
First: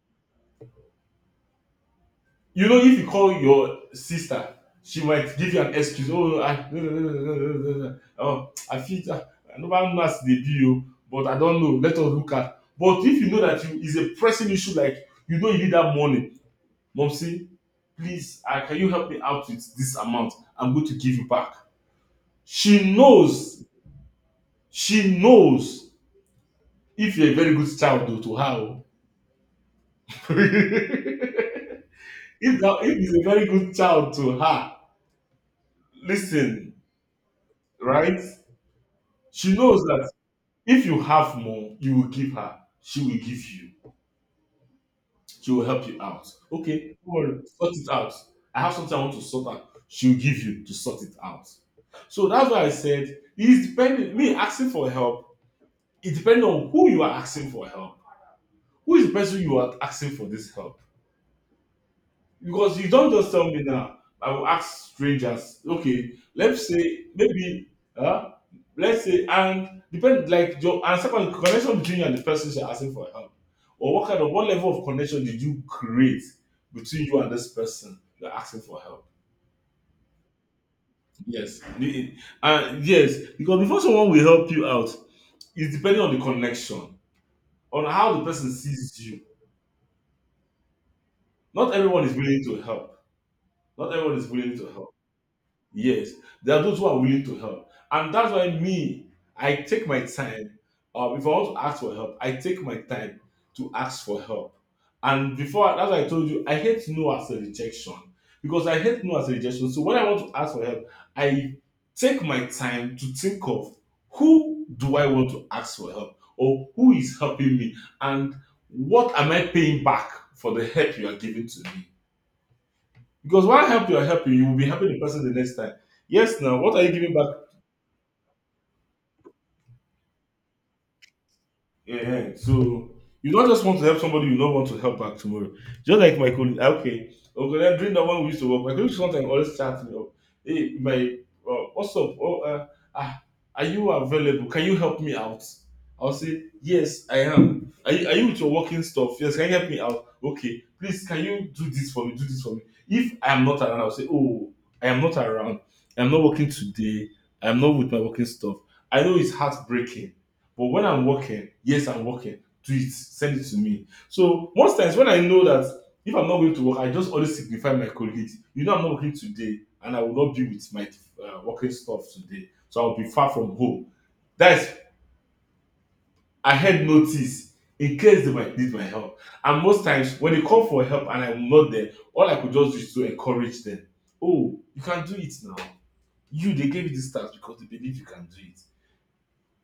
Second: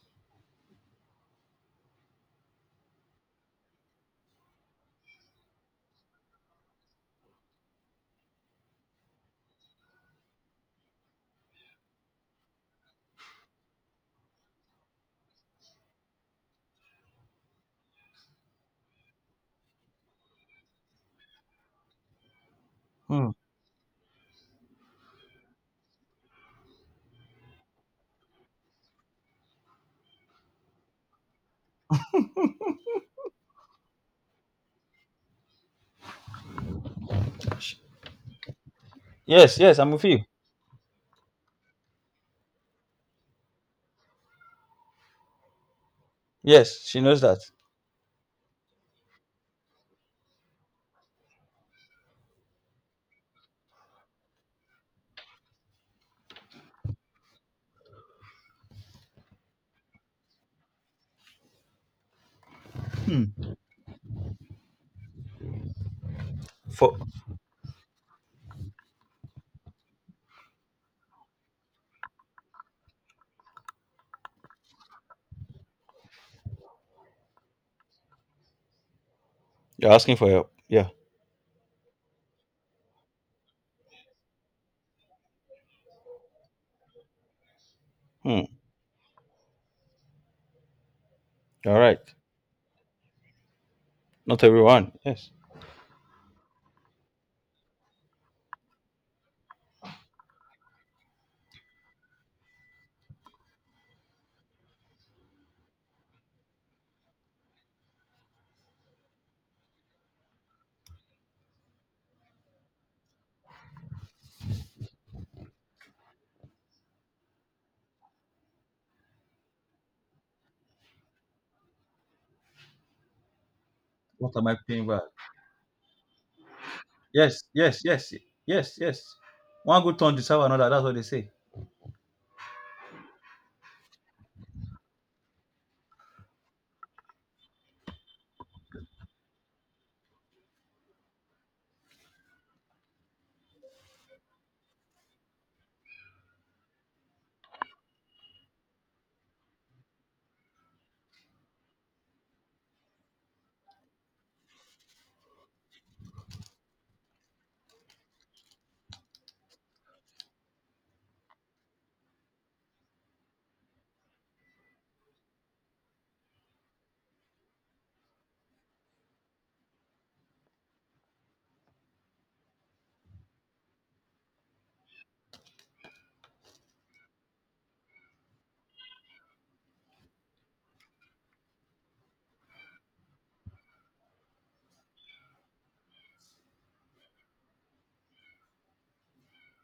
Speaker 1: You know, if you call your sister, she might give you an excuse. Oh no, I, no, no, no, no, no, no, no, no. Oh, I fit ah, normal nurse dey be o, but I don know, let us look at. But if you know that you is a pressing issue, like you know you need that money, mumsy, please ah, can you help me out with this amount, I'm going to give you back. She
Speaker 2: Hmm.
Speaker 1: knows, she knows, if you're a very good child o to her o, if that, if he's a very good child to her, lis ten right. She
Speaker 2: Yes, yes,
Speaker 1: knows
Speaker 2: I'm with
Speaker 1: that
Speaker 2: you.
Speaker 1: if you have more, you will give her. She will give you. She will help you out.
Speaker 2: Yes,
Speaker 1: Okay,
Speaker 2: she
Speaker 1: don't
Speaker 2: knows
Speaker 1: worry,
Speaker 2: that.
Speaker 1: sort it out. I have something I want to sort out. She will give you to sort it out. So that's why I said it's depending. Me asking for help, it depends on who you are asking for help. Who is the person you are asking for this help? Because you don't just tell me now. I will ask strangers. Okay, let's
Speaker 2: For
Speaker 1: say maybe, uh, let's say, and depend like your and second connection between you and the person you're asking for help, or what kind of what level of connection did you create between you and this person you're asking for help?
Speaker 2: you're asking for help. Yeah.
Speaker 1: Yes, The- yes, because before someone will help you out, it's depending on the connection, on how the
Speaker 2: Hmm.
Speaker 1: person sees you. Not
Speaker 2: All right.
Speaker 1: everyone is willing to help. Not everyone is
Speaker 2: Not
Speaker 1: willing to help.
Speaker 2: everyone. Yes.
Speaker 1: Yes, there are those who are willing to help, and that's why me, I take my time. If I want to ask for help, I take my time to ask for help. And before, as I told you, I hate no as a rejection, because I hate no as a rejection. So when I want to ask for help, I take my time to think of who do I want to ask for help or who is helping me, and what am I paying back for the help you are giving to me. Because one help you are helping,
Speaker 2: What
Speaker 1: you
Speaker 2: am
Speaker 1: will
Speaker 2: I
Speaker 1: be
Speaker 2: paying
Speaker 1: helping the
Speaker 2: back?
Speaker 1: person the next time. Yes, now what are you giving back?
Speaker 2: Yes, yes, yes, yes, yes. One good turn deserve another. That's what they say.
Speaker 1: Yeah, so you don't just want to help somebody you don't want to help back tomorrow. Just like my colleague, okay, okay, then during the one we used to work, my colleague sometimes always chat me up. Hey, my, what's up? Oh, ah, are you available? Can you help me out? I'll say, yes, I am. Are you with your working stuff? Yes, can you help me out? Okay, please, can you do this for me? Do this for me. If I am not around, I'll say, oh, I am not around. I'm not working today. I'm not with my working stuff. I know it's heartbreaking, but when I'm working, yes, I'm working. Do it. Send it to me. So most times when I know that if I'm not going to work, I just always signify my colleagues. I'm not working today, and I will not be with my working stuff today. So I'll be far from home. That's ahead notice in case they might need my help. And most times when they call for help and I'm not there, all I could just do is to encourage them. Oh, you can do it now. You They gave you this task because they believe you can do it.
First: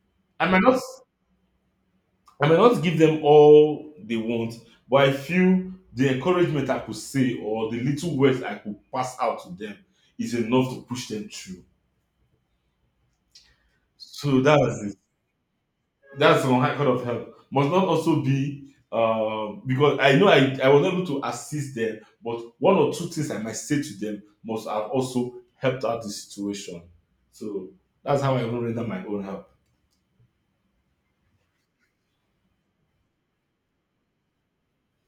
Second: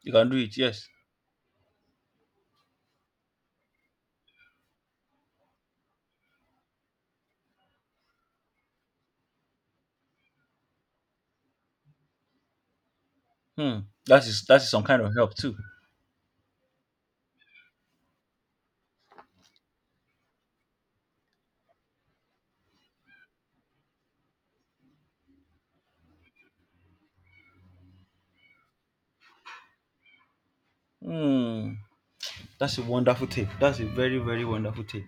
Speaker 2: You can do
Speaker 1: I
Speaker 2: it.
Speaker 1: might not
Speaker 2: Yes.
Speaker 1: I may not give them all they want, but I feel the encouragement I could say or the little words I could pass out to them is enough to push them through.
Speaker 2: Hmm.
Speaker 1: So
Speaker 2: That is
Speaker 1: that's
Speaker 2: some
Speaker 1: it.
Speaker 2: kind of help too.
Speaker 1: That's one kind of help. Must not also be because I know I was able to assist them, but one or two things I might say to them must have also helped out the situation. So that's how I even render my own help.
Speaker 2: Hmm. That's a wonderful take. That's a very very wonderful take.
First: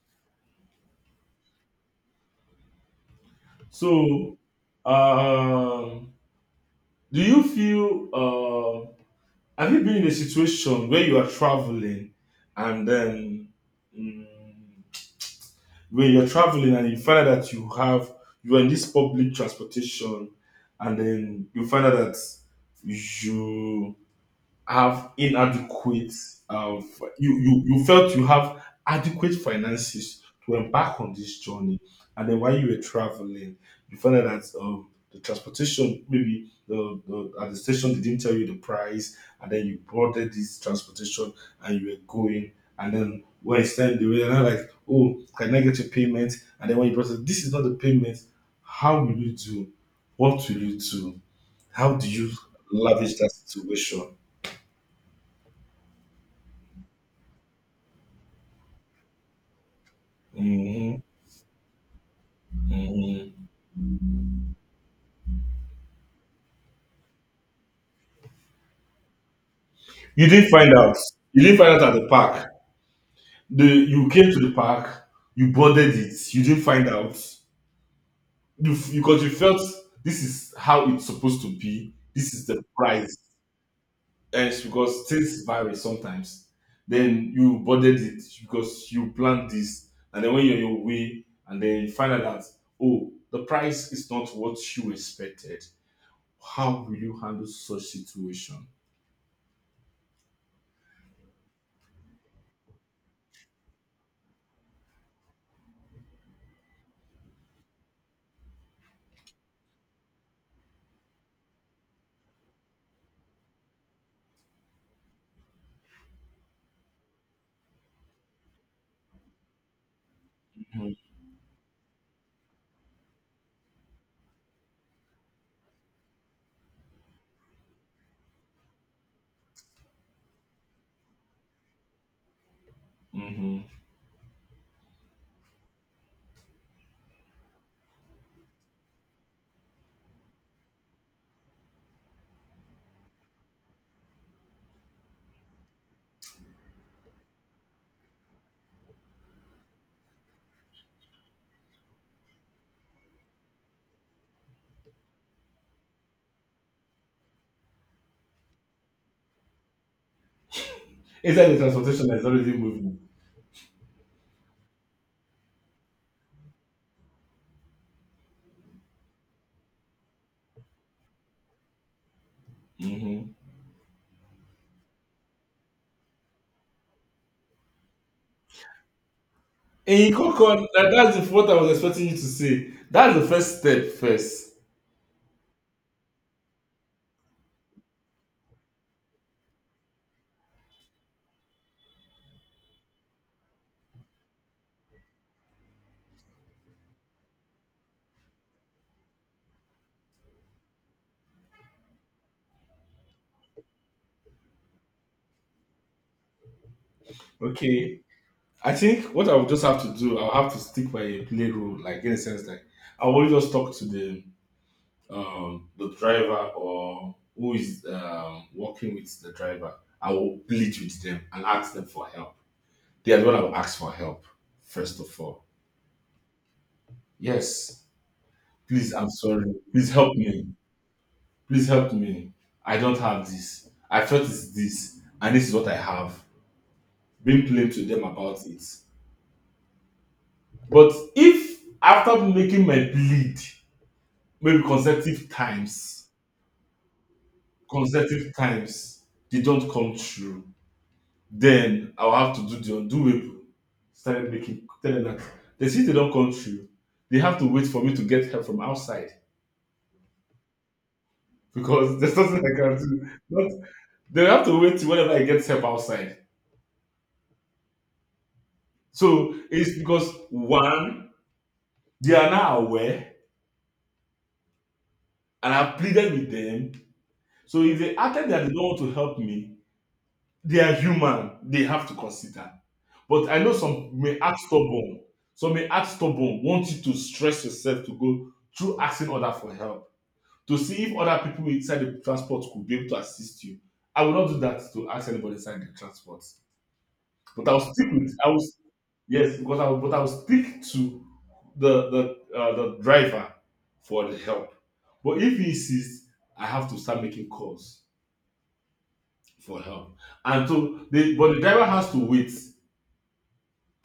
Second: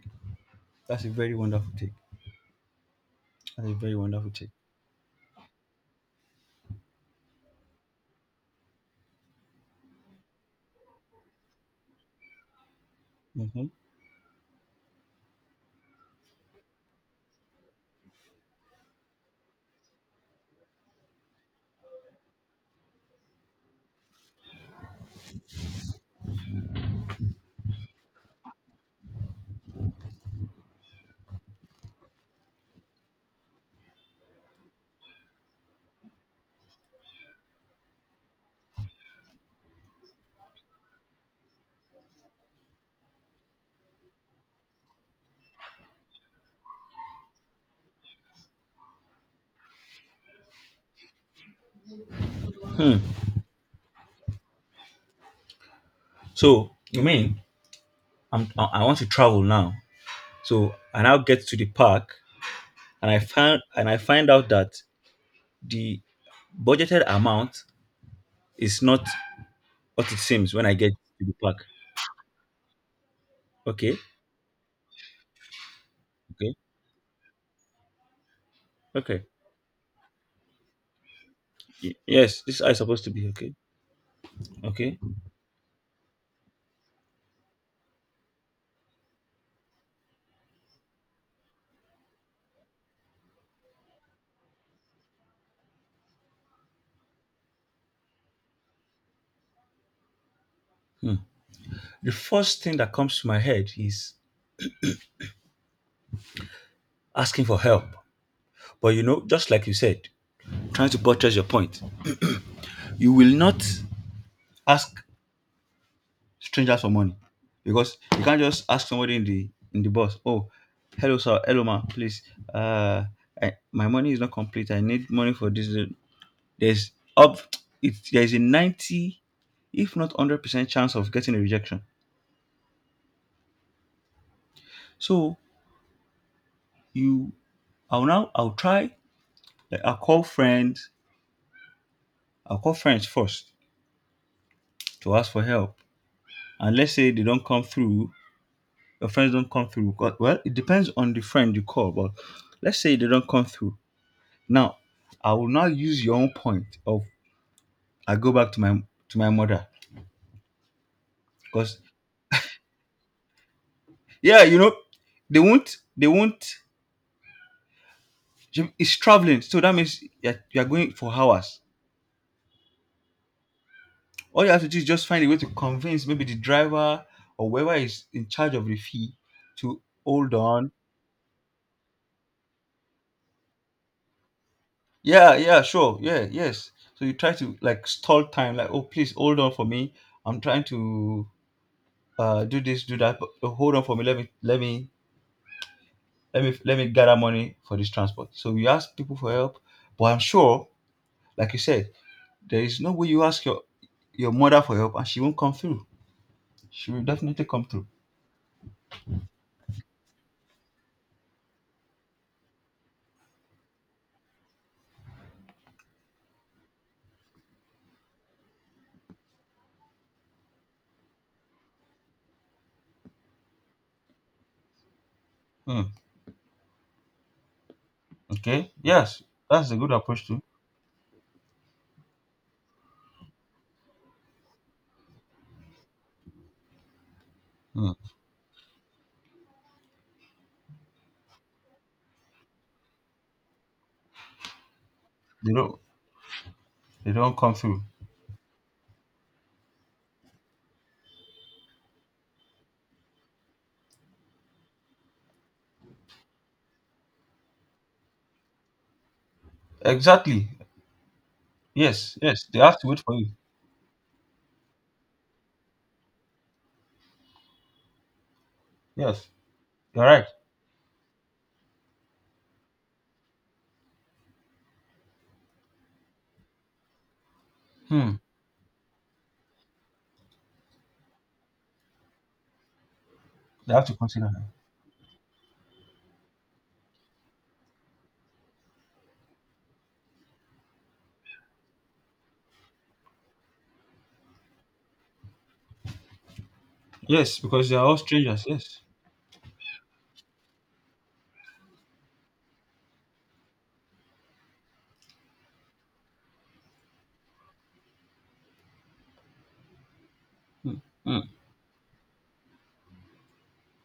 Speaker 2: That's a very wonderful take. That's a very wonderful
Speaker 1: So
Speaker 2: take.
Speaker 1: um, do you feel? Uh, Have you been in a situation where you are traveling and then
Speaker 2: Hmm.
Speaker 1: mm, when you're traveling and you find out that you are in this public transportation and then you find out that you have inadequate you felt you have adequate finances to embark on this journey, and then while you were traveling you found out that the transportation, maybe the at the station, they didn't tell you the price. And then you boarded this transportation and you were going, and then when it's time they were now like, oh, can I get your payment? And then when you process, this is not the payment. How will you do? What will you do? How do you
Speaker 2: Hmm.
Speaker 1: Lavish that situation.
Speaker 2: So you mean I want to travel now? So
Speaker 1: hmm
Speaker 2: I now get to the park and I
Speaker 1: hmm
Speaker 2: find and I find out that the budgeted amount is not what it
Speaker 1: You didn't
Speaker 2: seems when
Speaker 1: find
Speaker 2: I get
Speaker 1: out.
Speaker 2: to the
Speaker 1: You didn't
Speaker 2: park.
Speaker 1: find out at the park. The
Speaker 2: Okay,
Speaker 1: You came to the park. You boarded it. You
Speaker 2: okay,
Speaker 1: didn't find out. Because
Speaker 2: okay.
Speaker 1: you felt this is how it's supposed to be. This
Speaker 2: Yes,
Speaker 1: is the
Speaker 2: this is supposed to
Speaker 1: price.
Speaker 2: be okay.
Speaker 1: And it's
Speaker 2: Okay.
Speaker 1: because things vary sometimes. Then you boarded it because you planned this, and then when you're on your way, and then you find out that, oh, the price is not what you expected. How will you handle such situation?
Speaker 2: The first thing that comes to my head is asking for help. But you know, just like you said, trying to buttress your point, you will not ask strangers for money because you can't just ask somebody in the bus. Oh, hello sir, hello ma, please. Uh, I, my money is not complete. I need money for this. There's up it there's a 90, if not 100% chance of getting a rejection.
Speaker 1: hmm
Speaker 2: So you, I'll try, like, I'll call friends. I'll call friends first to ask for help. And let's say they don't come through. Your friends don't come through, well, it depends on the friend you call. But let's say they don't come through. Now I will now use your own point of, I go back to my, to my mother.
Speaker 1: Inside the
Speaker 2: Because,
Speaker 1: transportation, is already moving.
Speaker 2: yeah, you know, they won't it's traveling, so that means you're going for hours.
Speaker 1: Mm-hmm.
Speaker 2: All you have to do is just find a way to convince maybe the driver or whoever is in charge of the fee to
Speaker 1: In
Speaker 2: hold
Speaker 1: Kokon,
Speaker 2: on.
Speaker 1: that's what I was expecting you to say. That's the first step first.
Speaker 2: Yeah, yeah, sure. Yeah, yes. So you try to like stall time, like, oh, please hold on for me. I'm trying to do this, do that. But hold on for me. Let me gather money for this transport. So you ask people for help. But I'm sure, like you said, there is no way you ask your mother for help and she won't come through. She will definitely come through.
Speaker 1: Okay. I think what I would just have to do, I'll have to stick by a play rule, like in a sense, like I will just talk to the driver or who is working with the driver. I will plead with them and ask them for help. They are the one I will ask for help, first of all.
Speaker 2: Hmm.
Speaker 1: Yes.
Speaker 2: Okay.
Speaker 1: Please, I'm
Speaker 2: Yes,
Speaker 1: sorry.
Speaker 2: that's a
Speaker 1: Please
Speaker 2: good
Speaker 1: help
Speaker 2: approach too.
Speaker 1: me. Please help me. I don't have this. I felt it's this, and this is what I have. Being plain to
Speaker 2: Hmm.
Speaker 1: them about it. But if after making my plead, maybe
Speaker 2: They don't they don't come through.
Speaker 1: consecutive times, they don't come through, then I'll have to do the undoable. Started making tell them that they see they don't come through. They have to wait for me to get help from outside
Speaker 2: Exactly.
Speaker 1: because there's
Speaker 2: Yes,
Speaker 1: nothing
Speaker 2: yes.
Speaker 1: I
Speaker 2: They
Speaker 1: can
Speaker 2: have to wait
Speaker 1: do.
Speaker 2: for you.
Speaker 1: But they have to wait till whenever I get help outside.
Speaker 2: Yes.
Speaker 1: So it's
Speaker 2: You're
Speaker 1: because
Speaker 2: right.
Speaker 1: one, they are now aware, and I've pleaded with them. So if they
Speaker 2: Hmm.
Speaker 1: acted that they don't want to help me, they are human. They have to consider. But I know
Speaker 2: They have
Speaker 1: some
Speaker 2: to
Speaker 1: may
Speaker 2: consider
Speaker 1: act
Speaker 2: that.
Speaker 1: stubborn. Some may act stubborn, want you to stress yourself to go through asking other for help, to see if other people inside the transport could be able to assist you. I will not do that to ask anybody inside the transport,
Speaker 2: Yes,
Speaker 1: but I will
Speaker 2: because they are
Speaker 1: stick
Speaker 2: all
Speaker 1: with. I
Speaker 2: strangers,
Speaker 1: will.
Speaker 2: yes.
Speaker 1: Yes, because I will, but I will stick to the driver for the help. But if he insists, I have to start making calls for help. And
Speaker 2: Hmm.
Speaker 1: so the
Speaker 2: Hmm.
Speaker 1: but the driver has to wait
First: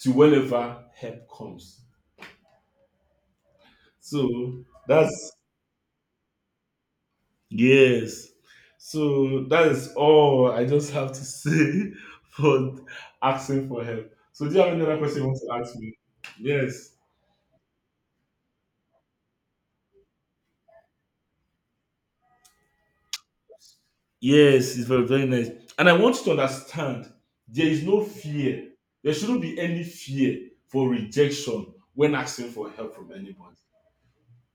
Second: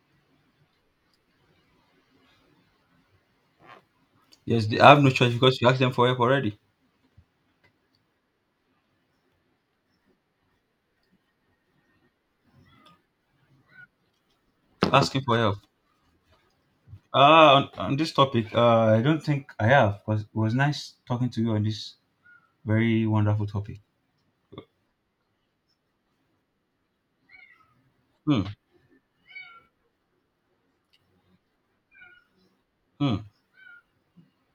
Speaker 1: till whenever help comes. So
Speaker 2: Yes, they have no
Speaker 1: that's
Speaker 2: choice because you asked them for help already.
Speaker 1: yes. So that is all I just have to say for asking for help. So do you have any other question
Speaker 2: Asking
Speaker 1: you want
Speaker 2: for
Speaker 1: to
Speaker 2: help.
Speaker 1: ask me? Yes.
Speaker 2: Uh on this topic, I don't think I have, because it was nice talking to you on this very wonderful topic.
Speaker 1: Yes, it's very, very nice. And I want you to understand there is no
Speaker 2: Hmm.
Speaker 1: fear. There shouldn't be any fear for rejection when asking for help from
Speaker 2: Hmm.
Speaker 1: anybody.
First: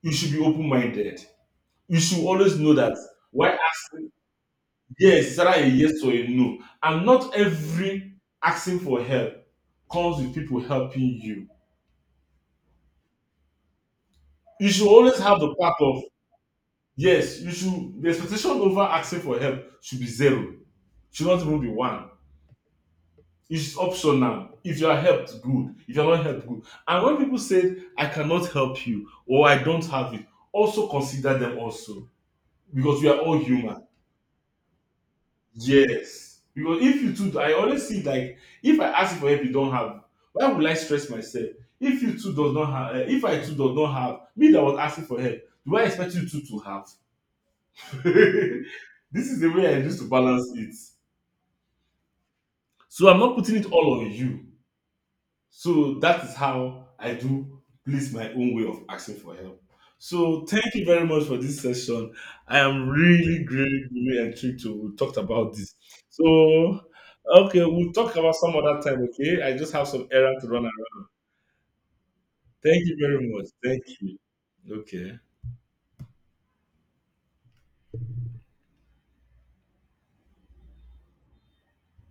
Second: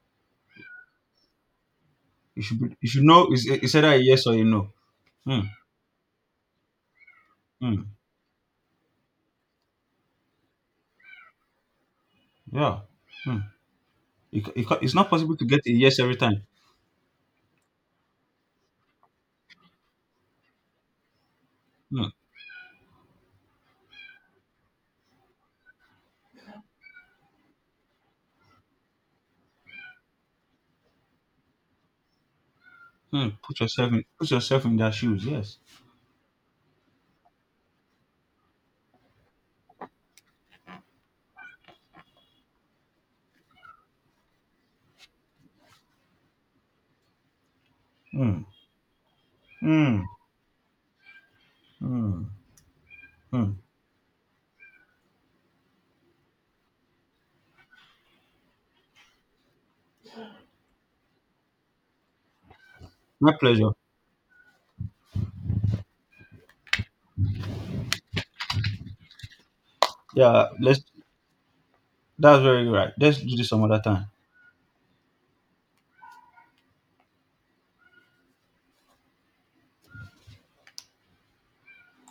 Speaker 1: You should be open minded. You should
Speaker 2: You
Speaker 1: always
Speaker 2: should
Speaker 1: know
Speaker 2: be, you
Speaker 1: that
Speaker 2: should know,
Speaker 1: why
Speaker 2: is either a yes or a no.
Speaker 1: Yes, is
Speaker 2: Hmm.
Speaker 1: either a yes or a no. And not
Speaker 2: Hmm.
Speaker 1: every asking for help comes with people helping you.
Speaker 2: Yeah. Hmm.
Speaker 1: You should
Speaker 2: It's not
Speaker 1: always
Speaker 2: possible
Speaker 1: have
Speaker 2: to
Speaker 1: the
Speaker 2: get a
Speaker 1: part
Speaker 2: yes
Speaker 1: of
Speaker 2: every time.
Speaker 1: Yes, you should the expectation over asking for help should be zero. Should not even be
Speaker 2: Hmm.
Speaker 1: one. It's optional. If you are helped, good. If you are not helped, good. And when people say, I cannot help you or I don't have it, also consider them also. Because we are
Speaker 2: Hmm.
Speaker 1: all human.
Speaker 2: Put yourself in their shoes. Yes.
Speaker 1: Yes. Because if you too, I always see like, if I ask for help, you don't have, why would I stress myself? If you too does not have, eh, if I too does not have, me that was asking for help, do I expect you two to have?
Speaker 2: Hmm.
Speaker 1: This is the way I used
Speaker 2: Hmm.
Speaker 1: to balance it.
Speaker 2: Hmm.
Speaker 1: So I'm not
Speaker 2: Hmm.
Speaker 1: putting it all on you. So that is how I do please my own way of asking for help. So thank you very much for this session. I am
Speaker 2: My
Speaker 1: really,
Speaker 2: pleasure.
Speaker 1: really, really intrigued to talk about this. So okay, we'll talk about some other time, okay? I just have some errand to
Speaker 2: Yeah.
Speaker 1: run
Speaker 2: Let's.
Speaker 1: around.
Speaker 2: That's very
Speaker 1: Thank
Speaker 2: right.
Speaker 1: you
Speaker 2: Let's
Speaker 1: very
Speaker 2: do
Speaker 1: much.
Speaker 2: this some other
Speaker 1: Thank
Speaker 2: time.
Speaker 1: you. Okay.